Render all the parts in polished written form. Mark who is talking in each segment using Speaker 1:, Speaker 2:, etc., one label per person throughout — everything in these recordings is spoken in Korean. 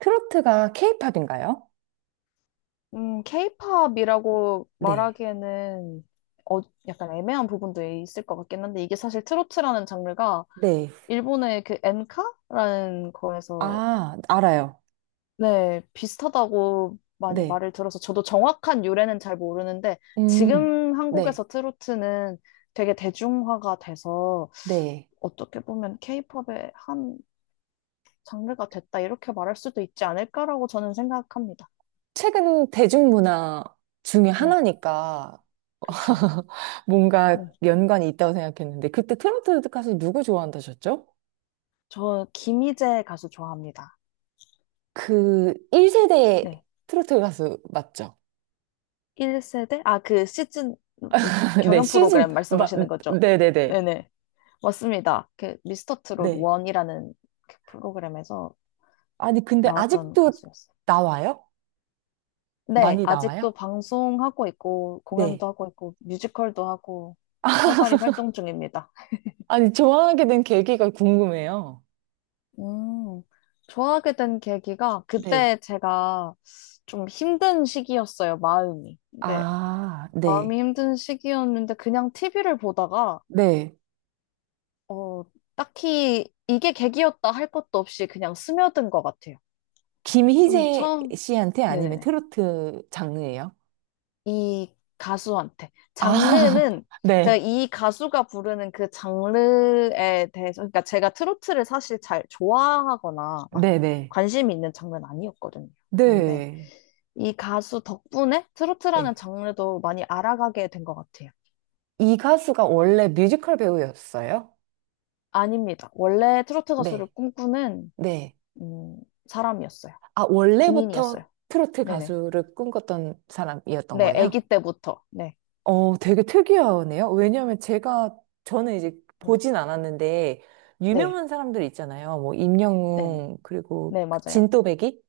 Speaker 1: 트로트가 케이팝인가요?
Speaker 2: 케이팝이라고
Speaker 1: 네,
Speaker 2: 말하기에는 어, 약간 애매한 부분도 있을 것 같긴 한데 이게 사실 트로트라는 장르가
Speaker 1: 네,
Speaker 2: 일본의 그 엔카라는 거에서
Speaker 1: 아, 알아요.
Speaker 2: 네, 비슷하다고 많이
Speaker 1: 네.
Speaker 2: 말을 들어서 저도 정확한 유래는 잘 모르는데
Speaker 1: 음,
Speaker 2: 지금
Speaker 1: 네,
Speaker 2: 한국에서 트로트는 되게 대중화가 돼서
Speaker 1: 네.
Speaker 2: 어떻게 보면 케이팝의 한 장르가 됐다, 이렇게 말할 수도 있지 않을까라고 저는 생각합니다.
Speaker 1: 최근 대중문화 중에
Speaker 2: 네,
Speaker 1: 하나니까
Speaker 2: 그쵸.
Speaker 1: 뭔가
Speaker 2: 네.
Speaker 1: 연관이 있다고 생각했는데, 그때 트로트 가수 누구 좋아한다셨죠?
Speaker 2: 저 김희재 가수 좋아합니다.
Speaker 1: 그 1세대
Speaker 2: 네.
Speaker 1: 트로트 가수 맞죠?
Speaker 2: 1세대? 아, 그 시즌, 그
Speaker 1: 네,
Speaker 2: 경연 프로그램 말씀하시는 거죠?
Speaker 1: 네네네.
Speaker 2: 네네. 맞습니다. 그 미스터 트롯
Speaker 1: 네.
Speaker 2: 1이라는 그 프로그램에서
Speaker 1: 아니, 근데
Speaker 2: 나왔던
Speaker 1: 아직도
Speaker 2: 가수였어요.
Speaker 1: 나와요?
Speaker 2: 네,
Speaker 1: 많이
Speaker 2: 아직도
Speaker 1: 나와요?
Speaker 2: 방송하고 있고,
Speaker 1: 네.
Speaker 2: 공연도 하고 있고, 뮤지컬도 하고, 활발히 활동 중입니다.
Speaker 1: 아니, 좋아하게 된 계기가 궁금해요.
Speaker 2: 음, 좋아하게 된 계기가
Speaker 1: 네.
Speaker 2: 그때 제가 좀 힘든 시기였어요, 마음이. 네,
Speaker 1: 아, 네.
Speaker 2: 마음이 힘든 시기였는데 그냥 TV를 보다가
Speaker 1: 네.
Speaker 2: 어, 딱히 이게 계기였다 할 것도 없이 그냥 스며든 것 같아요. 좀
Speaker 1: 김희재
Speaker 2: 처음,
Speaker 1: 씨한테 아니면
Speaker 2: 네네네.
Speaker 1: 트로트 장르예요?
Speaker 2: 이 가수한테.
Speaker 1: 아,
Speaker 2: 장르는 제가
Speaker 1: 네.
Speaker 2: 이 가수가 부르는 그 장르에 대해서, 그러니까 제가 트로트를 사실 잘 좋아하거나 막
Speaker 1: 네네.
Speaker 2: 관심이 있는 장르는 아니었거든요. 그런데
Speaker 1: 네.
Speaker 2: 이 가수 덕분에 트로트라는
Speaker 1: 네.
Speaker 2: 장르도 많이 알아가게 된 것 같아요.
Speaker 1: 이 가수가 원래 뮤지컬 배우였어요?
Speaker 2: 아닙니다. 원래 트로트 가수를
Speaker 1: 네.
Speaker 2: 꿈꾸는,
Speaker 1: 네.
Speaker 2: 음, 사람이었어요.
Speaker 1: 아, 원래부터
Speaker 2: 군인이었어요.
Speaker 1: 트로트
Speaker 2: 네네.
Speaker 1: 가수를 꿈꿨던 사람이었던
Speaker 2: 네, 아기
Speaker 1: 거예요?
Speaker 2: 때부터. 네,
Speaker 1: 어, 되게 특이하네요. 왜냐하면 저는 이제
Speaker 2: 네,
Speaker 1: 보진 않았는데,
Speaker 2: 네,
Speaker 1: 유명한 사람들 있잖아요. 뭐,
Speaker 2: 네, 네,
Speaker 1: 임영웅, 그리고
Speaker 2: 네,
Speaker 1: 그
Speaker 2: 맞아요.
Speaker 1: 진또배기?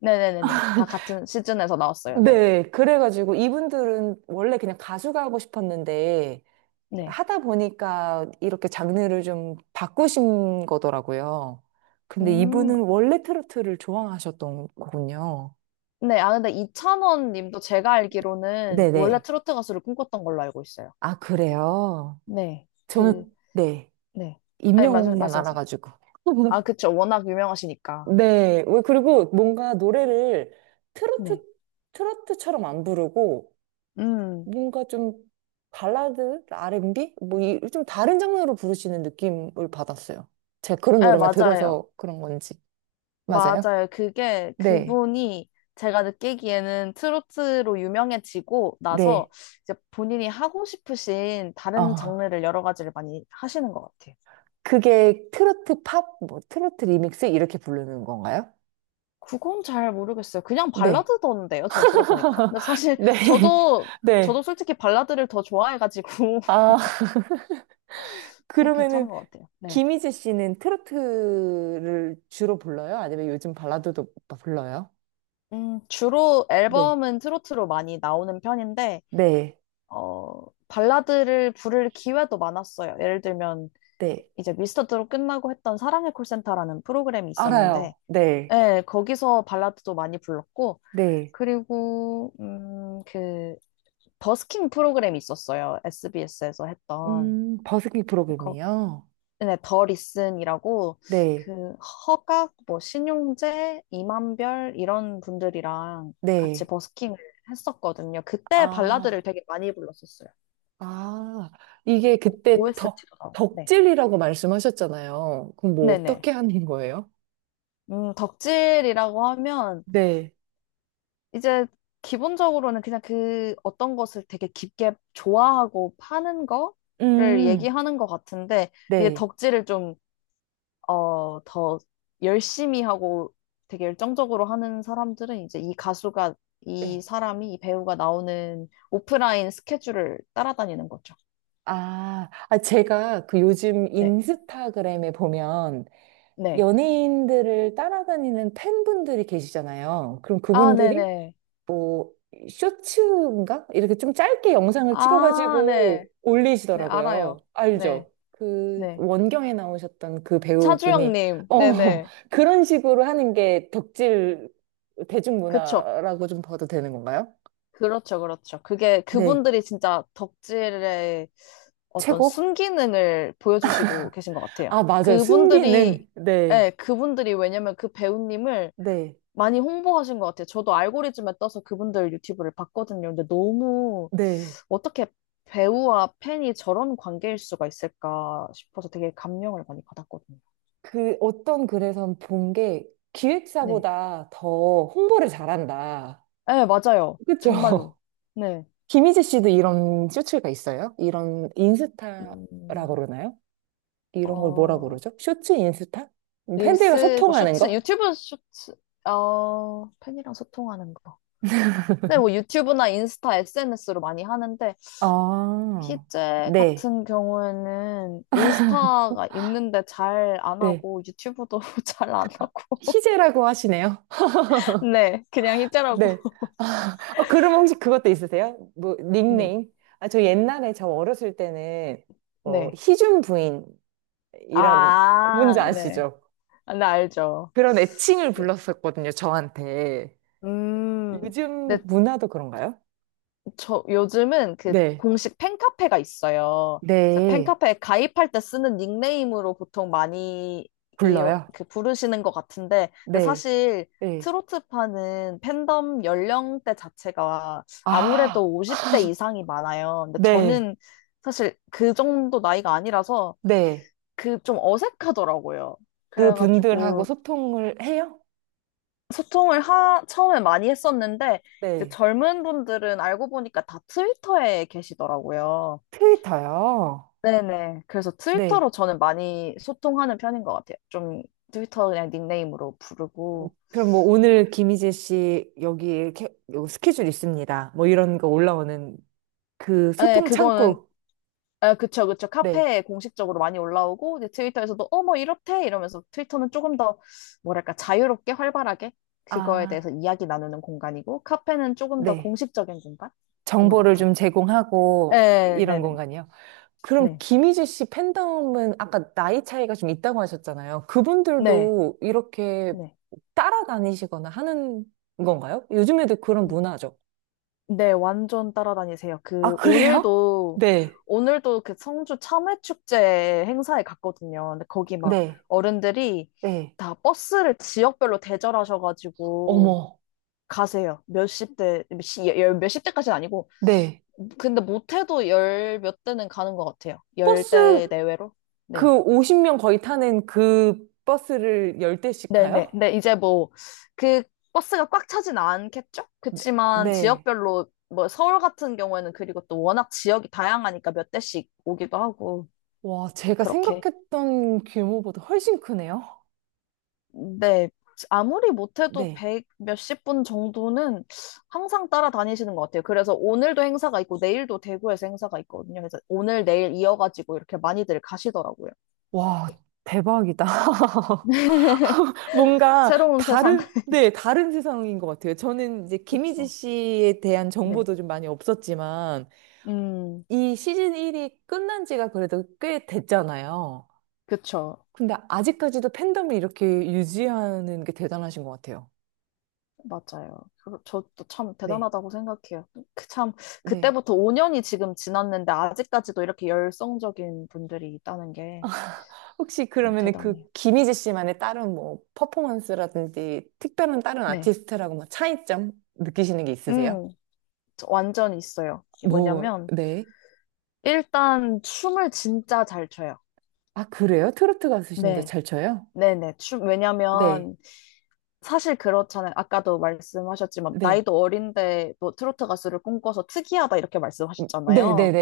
Speaker 2: 네, 네, 네, 네, 다 같은 시즌에서 나왔어요. 네,
Speaker 1: 네, 그래가지고 이분들은 원래 그냥 가수가 하고 싶었는데
Speaker 2: 네,
Speaker 1: 하다 보니까 이렇게 장르를 좀 바꾸신 거더라고요. 근데
Speaker 2: 음,
Speaker 1: 이분은 원래 트로트를 좋아하셨던 거군요.
Speaker 2: 네, 아 근데 이찬원 님도 제가 알기로는 원래
Speaker 1: 네네.
Speaker 2: 트로트 가수를 꿈꿨던 걸로 알고 있어요.
Speaker 1: 아, 그래요?
Speaker 2: 네, 그,
Speaker 1: 저는, 네.
Speaker 2: 네, 아니
Speaker 1: 임영웅만
Speaker 2: 말씀하세요.
Speaker 1: 알아가지고.
Speaker 2: 아, 그쵸, 워낙 유명하시니까.
Speaker 1: 네. 왜, 그리고 뭔가 노래를 트로트,
Speaker 2: 네,
Speaker 1: 트로트처럼 안 부르고
Speaker 2: 음,
Speaker 1: 뭔가 좀 발라드, R&B 뭐 이 좀 다른 장르로 부르시는 느낌을 받았어요. 제가 그런
Speaker 2: 네,
Speaker 1: 노래만
Speaker 2: 맞아요.
Speaker 1: 들어서 그런 건지. 맞아요?
Speaker 2: 맞아요. 그게
Speaker 1: 네.
Speaker 2: 그분이 제가 느끼기에는 트로트로 유명해지고 나서
Speaker 1: 네.
Speaker 2: 이제 본인이 하고 싶으신 다른
Speaker 1: 어.
Speaker 2: 장르를 여러 가지를 많이 하시는 것 같아요.
Speaker 1: 그게 트로트 팝, 뭐 트로트 리믹스 이렇게 부르는 건가요?
Speaker 2: 그건 잘 모르겠어요. 그냥
Speaker 1: 네.
Speaker 2: 발라드던데요, 전 들어보니까. 근데 사실
Speaker 1: 네.
Speaker 2: 저도,
Speaker 1: 네.
Speaker 2: 저도 솔직히 발라드를 더 좋아해가지고,
Speaker 1: 아,
Speaker 2: 그
Speaker 1: 그러면은
Speaker 2: 괜찮은 것 같아요. 네.
Speaker 1: 김희재 씨는 트로트를 주로 불러요? 아니면 요즘 발라드도 불러요?
Speaker 2: 주로
Speaker 1: 네.
Speaker 2: 앨범은 트로트로 많이 나오는 편인데,
Speaker 1: 네.
Speaker 2: 발라드를 부를 기회도 많았어요. 예를 들면,
Speaker 1: 네.
Speaker 2: 이제 미스터 트롯 끝나고 했던 사랑의 콜센터라는 프로그램이 있었는데,
Speaker 1: 알아요. 네.
Speaker 2: 예, 거기서 발라드도 많이 불렀고,
Speaker 1: 네.
Speaker 2: 그리고, 그, 버스킹 프로그램이 있었어요. SBS에서 했던.
Speaker 1: 버스킹
Speaker 2: 거기,
Speaker 1: 프로그램이요?
Speaker 2: 네, 더 리슨이라고,
Speaker 1: 네,
Speaker 2: 그, 허각, 뭐, 신용재, 이만별, 이런 분들이랑 같이
Speaker 1: 네.
Speaker 2: 버스킹을 했었거든요. 그때
Speaker 1: 아,
Speaker 2: 발라드를 되게 많이 불렀었어요.
Speaker 1: 아, 이게 그때 덕,
Speaker 2: OST도 나오고, 네.
Speaker 1: 덕질이라고 말씀하셨잖아요. 그럼 뭐
Speaker 2: 네네.
Speaker 1: 어떻게 하는 거예요?
Speaker 2: 덕질이라고 하면,
Speaker 1: 네.
Speaker 2: 이제 기본적으로는 그냥 그 어떤 것을 되게 깊게 좋아하고 파는 거를
Speaker 1: 음,
Speaker 2: 얘기하는 것 같은데, 이제
Speaker 1: 네.
Speaker 2: 덕질을 좀, 더 열심히 하고 되게 열정적으로 하는 사람들은 이제 이 가수가, 이
Speaker 1: 예.
Speaker 2: 사람이, 이 배우가 나오는 오프라인 스케줄을 따라다니는 거죠.
Speaker 1: 아, 아, 제가 그 요즘
Speaker 2: 네.
Speaker 1: 인스타그램에 보면
Speaker 2: 네.
Speaker 1: 연예인들을 따라다니는 팬분들이 계시잖아요. 그럼
Speaker 2: 아,
Speaker 1: 그분들이
Speaker 2: 네네.
Speaker 1: 뭐 쇼츠인가? 이렇게 좀 짧게 영상을
Speaker 2: 아,
Speaker 1: 찍어가지고
Speaker 2: 네. 네,
Speaker 1: 올리시더라고요.
Speaker 2: 알아요. 네.
Speaker 1: 알죠? 그
Speaker 2: 네.
Speaker 1: 원경에 나오셨던 그 배우분이
Speaker 2: 차주영님.
Speaker 1: 어
Speaker 2: 네네.
Speaker 1: 그런 식으로 하는 게 덕질
Speaker 2: 그쵸.
Speaker 1: 대중문화라고 좀 봐도 되는 건가요?
Speaker 2: 그렇죠, 그렇죠. 그게
Speaker 1: 네.
Speaker 2: 그분들이 진짜 덕질의 어떤
Speaker 1: 최고?
Speaker 2: 순기능을 보여주시고 계신 것 같아요.
Speaker 1: 아, 맞아요.
Speaker 2: 그분들이,
Speaker 1: 순기능. 네.
Speaker 2: 예, 그분들이 왜냐면 그 배우님을
Speaker 1: 네.
Speaker 2: 많이 홍보하신 것 같아요. 저도 알고리즘에 떠서 그분들 유튜브를 봤거든요. 근데 너무
Speaker 1: 네.
Speaker 2: 어떻게 배우와 팬이 저런 관계일 수가 있을까 싶어서 되게 감명을 많이 받았거든요.
Speaker 1: 그 어떤 글에선 본 게
Speaker 2: 네.
Speaker 1: 기획사보다 더 홍보를 잘한다.
Speaker 2: 예, 맞아요. 정말로.
Speaker 1: 그쵸?
Speaker 2: 네.
Speaker 1: 김희재 씨도 이런 쇼츠가 있어요? 이런 인스타라고
Speaker 2: 음,
Speaker 1: 그러나요? 이런 걸 뭐라고
Speaker 2: 어,
Speaker 1: 그러죠? 쇼츠 인스타? 팬들과
Speaker 2: 릴스, 뭐
Speaker 1: 소통하는
Speaker 2: 쇼츠,
Speaker 1: 거?
Speaker 2: 유튜브 쇼츠, 팬이랑 소통하는 거. 네 뭐 유튜브나 인스타, SNS로 많이 하는데,
Speaker 1: 아,
Speaker 2: 희재
Speaker 1: 네.
Speaker 2: 같은 경우에는 인스타가 있는데 잘 안
Speaker 1: 네.
Speaker 2: 하고, 유튜브도 잘 안 하고,
Speaker 1: 희재라고 하시네요.
Speaker 2: 네, 그냥 희재라고.
Speaker 1: 네. 아, 어, 그럼 혹시 그것도 있으세요? 뭐,
Speaker 2: 네,
Speaker 1: 닉네임? 아, 저 옛날에 저 어렸을 때는, 뭐,
Speaker 2: 네.
Speaker 1: 희준 부인, 이런,
Speaker 2: 아,
Speaker 1: 뭔지
Speaker 2: 네.
Speaker 1: 아시죠?
Speaker 2: 아, 네, 알죠.
Speaker 1: 그런 애칭을
Speaker 2: 네.
Speaker 1: 불렀었거든요, 저한테.
Speaker 2: 음, 네,
Speaker 1: 요즘 문화도 그런가요?
Speaker 2: 저 요즘은 그
Speaker 1: 네.
Speaker 2: 공식 팬카페가 있어요. 그래서
Speaker 1: 네.
Speaker 2: 팬카페에 가입할 때 쓰는 닉네임으로 보통 많이 이,
Speaker 1: 불러요?
Speaker 2: 그 부르시는 것 같은데, 근데
Speaker 1: 네,
Speaker 2: 사실
Speaker 1: 네.
Speaker 2: 트로트파는 팬덤 연령대 자체가
Speaker 1: 아,
Speaker 2: 아무래도 50대 이상이 많아요. 근데
Speaker 1: 네,
Speaker 2: 저는 사실 그 정도 나이가 아니라서
Speaker 1: 네.
Speaker 2: 그 좀 어색하더라고요.
Speaker 1: 그 분들하고
Speaker 2: 그래가지고
Speaker 1: 소통을 해요?
Speaker 2: 소통을 처음에 많이 했었는데, 이제
Speaker 1: 네.
Speaker 2: 젊은 분들은 알고 보니까 다 트위터에 계시더라고요.
Speaker 1: 트위터요?
Speaker 2: 네네. 그래서
Speaker 1: 네.
Speaker 2: 트위터로 저는 많이 소통하는 편인 것 같아요. 좀 트위터 그냥 닉네임으로 부르고.
Speaker 1: 그럼 뭐 오늘 김희재 씨 여기 이렇게 요 스케줄 있습니다. 뭐 이런 거 올라오는 그
Speaker 2: 아, 네,
Speaker 1: 소통
Speaker 2: 그거는,
Speaker 1: 창구.
Speaker 2: 아, 그쵸, 그쵸.
Speaker 1: 네.
Speaker 2: 카페에 공식적으로 많이 올라오고, 이제 트위터에서도, 어, 뭐, 이렇대! 이러면서 트위터는 조금 더, 뭐랄까, 자유롭게, 활발하게, 그거에
Speaker 1: 아,
Speaker 2: 대해서 이야기 나누는 공간이고, 카페는 조금 더
Speaker 1: 네.
Speaker 2: 공식적인 공간인 것
Speaker 1: 정보를
Speaker 2: 같아요.
Speaker 1: 좀 제공하고 이-
Speaker 2: 네,
Speaker 1: 이런
Speaker 2: 네네.
Speaker 1: 공간이요. 그럼
Speaker 2: 네,
Speaker 1: 김희지 씨 팬덤은 아까 나이 차이가 좀 있다고 하셨잖아요.
Speaker 2: 네,
Speaker 1: 그분들도 이렇게
Speaker 2: 네.
Speaker 1: 따라다니시거나 하는 건가요? 요즘에도 그런 문화죠.
Speaker 2: 네, 완전 따라다니세요.
Speaker 1: 아,
Speaker 2: 그,
Speaker 1: 그래요?
Speaker 2: 오늘도,
Speaker 1: 네.
Speaker 2: 오늘도 그 성주 참외축제 행사에 갔거든요. 근데 거기 막
Speaker 1: 네,
Speaker 2: 어른들이
Speaker 1: 네,
Speaker 2: 다 버스를 지역별로 대절하셔가지고
Speaker 1: 어머.
Speaker 2: 가세요. 몇십 대, 열 몇십 대까지는 아니고.
Speaker 1: 네.
Speaker 2: 근데 못해도 열몇 대는 가는 것 같아요. 열
Speaker 1: 버스
Speaker 2: 대 내외로.
Speaker 1: 그
Speaker 2: 네.
Speaker 1: 50명 거의 타는 그 버스를 10대씩
Speaker 2: 네네.
Speaker 1: 가요?
Speaker 2: 근데 이제 뭐, 그 버스가 꽉 차진 않겠죠?
Speaker 1: 네,
Speaker 2: 그치만
Speaker 1: 네,
Speaker 2: 지역별로, 뭐, 서울 같은 경우에는 그리고 또 워낙 지역이 다양하니까 몇 대씩 오기도 하고,
Speaker 1: 와, 제가
Speaker 2: 그렇게.
Speaker 1: 생각했던 규모보다 훨씬 크네요.
Speaker 2: 네. 아무리 못해도
Speaker 1: 네.
Speaker 2: 백 몇십 분 정도는 항상 따라다니시는 것 같아요. 그래서 오늘도 행사가 있고, 내일도 대구에서 행사가 있거든요. 그래서 오늘, 내일 이어가지고 이렇게 많이들 가시더라고요.
Speaker 1: 와, 대박이다. 뭔가
Speaker 2: 새로운 세상.
Speaker 1: 다른, 네, 다른 세상인 것 같아요. 저는 이제 김희지
Speaker 2: 그쵸.
Speaker 1: 씨에 대한
Speaker 2: 네.
Speaker 1: 정보도 좀 많이 없었지만,
Speaker 2: 음,
Speaker 1: 이 시즌 1이 끝난 지가 그래도 꽤 됐잖아요.
Speaker 2: 그쵸.
Speaker 1: 근데 아직까지도 팬덤을 이렇게 유지하는 게 대단하신 것 같아요.
Speaker 2: 맞아요. 저도 참
Speaker 1: 네.
Speaker 2: 대단하다고 생각해요. 그 참,
Speaker 1: 네.
Speaker 2: 그때부터 5년이 지금 지났는데, 아직까지도 이렇게 열성적인 분들이 있다는 게참
Speaker 1: 혹시 그러면 그
Speaker 2: 대단해요.
Speaker 1: 김희지 씨만의 다른 뭐 퍼포먼스라든지 특별한 다른
Speaker 2: 네.
Speaker 1: 아티스트라고 뭐 차이점 느끼시는 게 있으세요?
Speaker 2: 음, 저 완전 있어요. 이게
Speaker 1: 뭐,
Speaker 2: 뭐냐면,
Speaker 1: 네.
Speaker 2: 일단 춤을 진짜 잘 춰요.
Speaker 1: 아, 그래요? 트로트 가수신데
Speaker 2: 네.
Speaker 1: 잘 쳐요?
Speaker 2: 네네. 춤,
Speaker 1: 네.
Speaker 2: 왜냐면, 사실 그렇잖아요. 아까도 말씀하셨지만,
Speaker 1: 네.
Speaker 2: 나이도 어린데, 도 트로트 가수를 꿈꿔서 특이하다, 이렇게 말씀하셨잖아요.
Speaker 1: 네네네.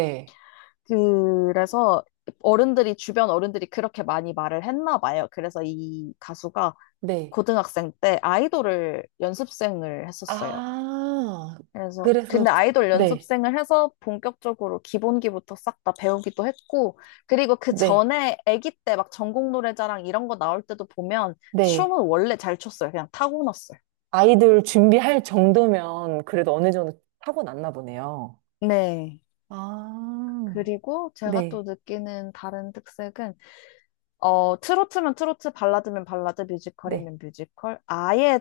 Speaker 2: 그래서 어른들이, 주변 어른들이 그렇게 많이 말을 했나 봐요. 그래서 이 가수가
Speaker 1: 네.
Speaker 2: 고등학생 때 아이돌을 연습생을 했었어요.
Speaker 1: 아,
Speaker 2: 그래서,
Speaker 1: 그래서,
Speaker 2: 근데 아이돌
Speaker 1: 네,
Speaker 2: 연습생을 해서 본격적으로 기본기부터 싹 다 배우기도 했고, 그리고 그
Speaker 1: 네,
Speaker 2: 전에 아기 때 막 전국 노래자랑 이런 거 나올 때도 보면
Speaker 1: 네.
Speaker 2: 춤은 원래 잘 췄어요. 그냥 타고났어요.
Speaker 1: 아이들 준비할 정도면 그래도 어느 정도 타고났나 보네요.
Speaker 2: 네.
Speaker 1: 아,
Speaker 2: 그리고 제가 또
Speaker 1: 네,
Speaker 2: 느끼는 다른 특색은 어, 트로트면 트로트, 발라드면 발라드,
Speaker 1: 네,
Speaker 2: 뮤지컬이면 뮤지컬. 아예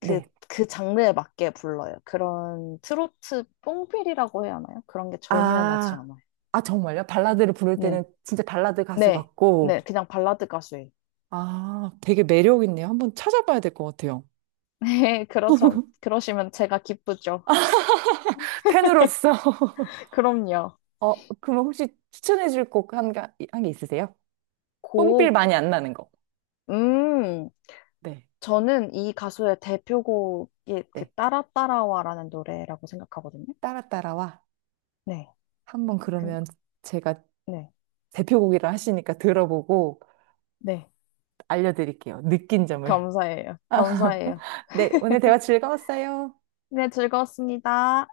Speaker 2: 그,
Speaker 1: 네.
Speaker 2: 그 장르에 맞게 불러요. 그런 트로트 뽕필이라고 해야 하나요? 그런 게 전혀 나지
Speaker 1: 아,
Speaker 2: 않아요.
Speaker 1: 아, 정말요? 발라드를 부를 때는
Speaker 2: 네.
Speaker 1: 진짜 발라드 가수
Speaker 2: 네. 네.
Speaker 1: 같고,
Speaker 2: 그냥 발라드 가수예요.
Speaker 1: 아, 되게 매력 있네요. 한번 찾아봐야 될 것 같아요.
Speaker 2: 네. 그러시면 제가 기쁘죠.
Speaker 1: 팬으로서,
Speaker 2: 그럼요.
Speaker 1: 어, 그럼 혹시 추천해 줄 곡 한 게 있으세요? 뽕필
Speaker 2: 곡,
Speaker 1: 많이 안 나는 거.
Speaker 2: 음,
Speaker 1: 네
Speaker 2: 저는 이 가수의 대표곡이 그
Speaker 1: 네.
Speaker 2: 따라 따라와라는 노래라고 생각하거든요.
Speaker 1: 따라 따라와.
Speaker 2: 네.
Speaker 1: 한번
Speaker 2: 그,
Speaker 1: 그러면 제가
Speaker 2: 네.
Speaker 1: 대표곡이라 하시니까 들어보고
Speaker 2: 네.
Speaker 1: 알려드릴게요. 느낀 점을.
Speaker 2: 감사해요. 감사해요.
Speaker 1: 네, 오늘 대화 즐거웠어요.
Speaker 2: 네, 즐거웠습니다.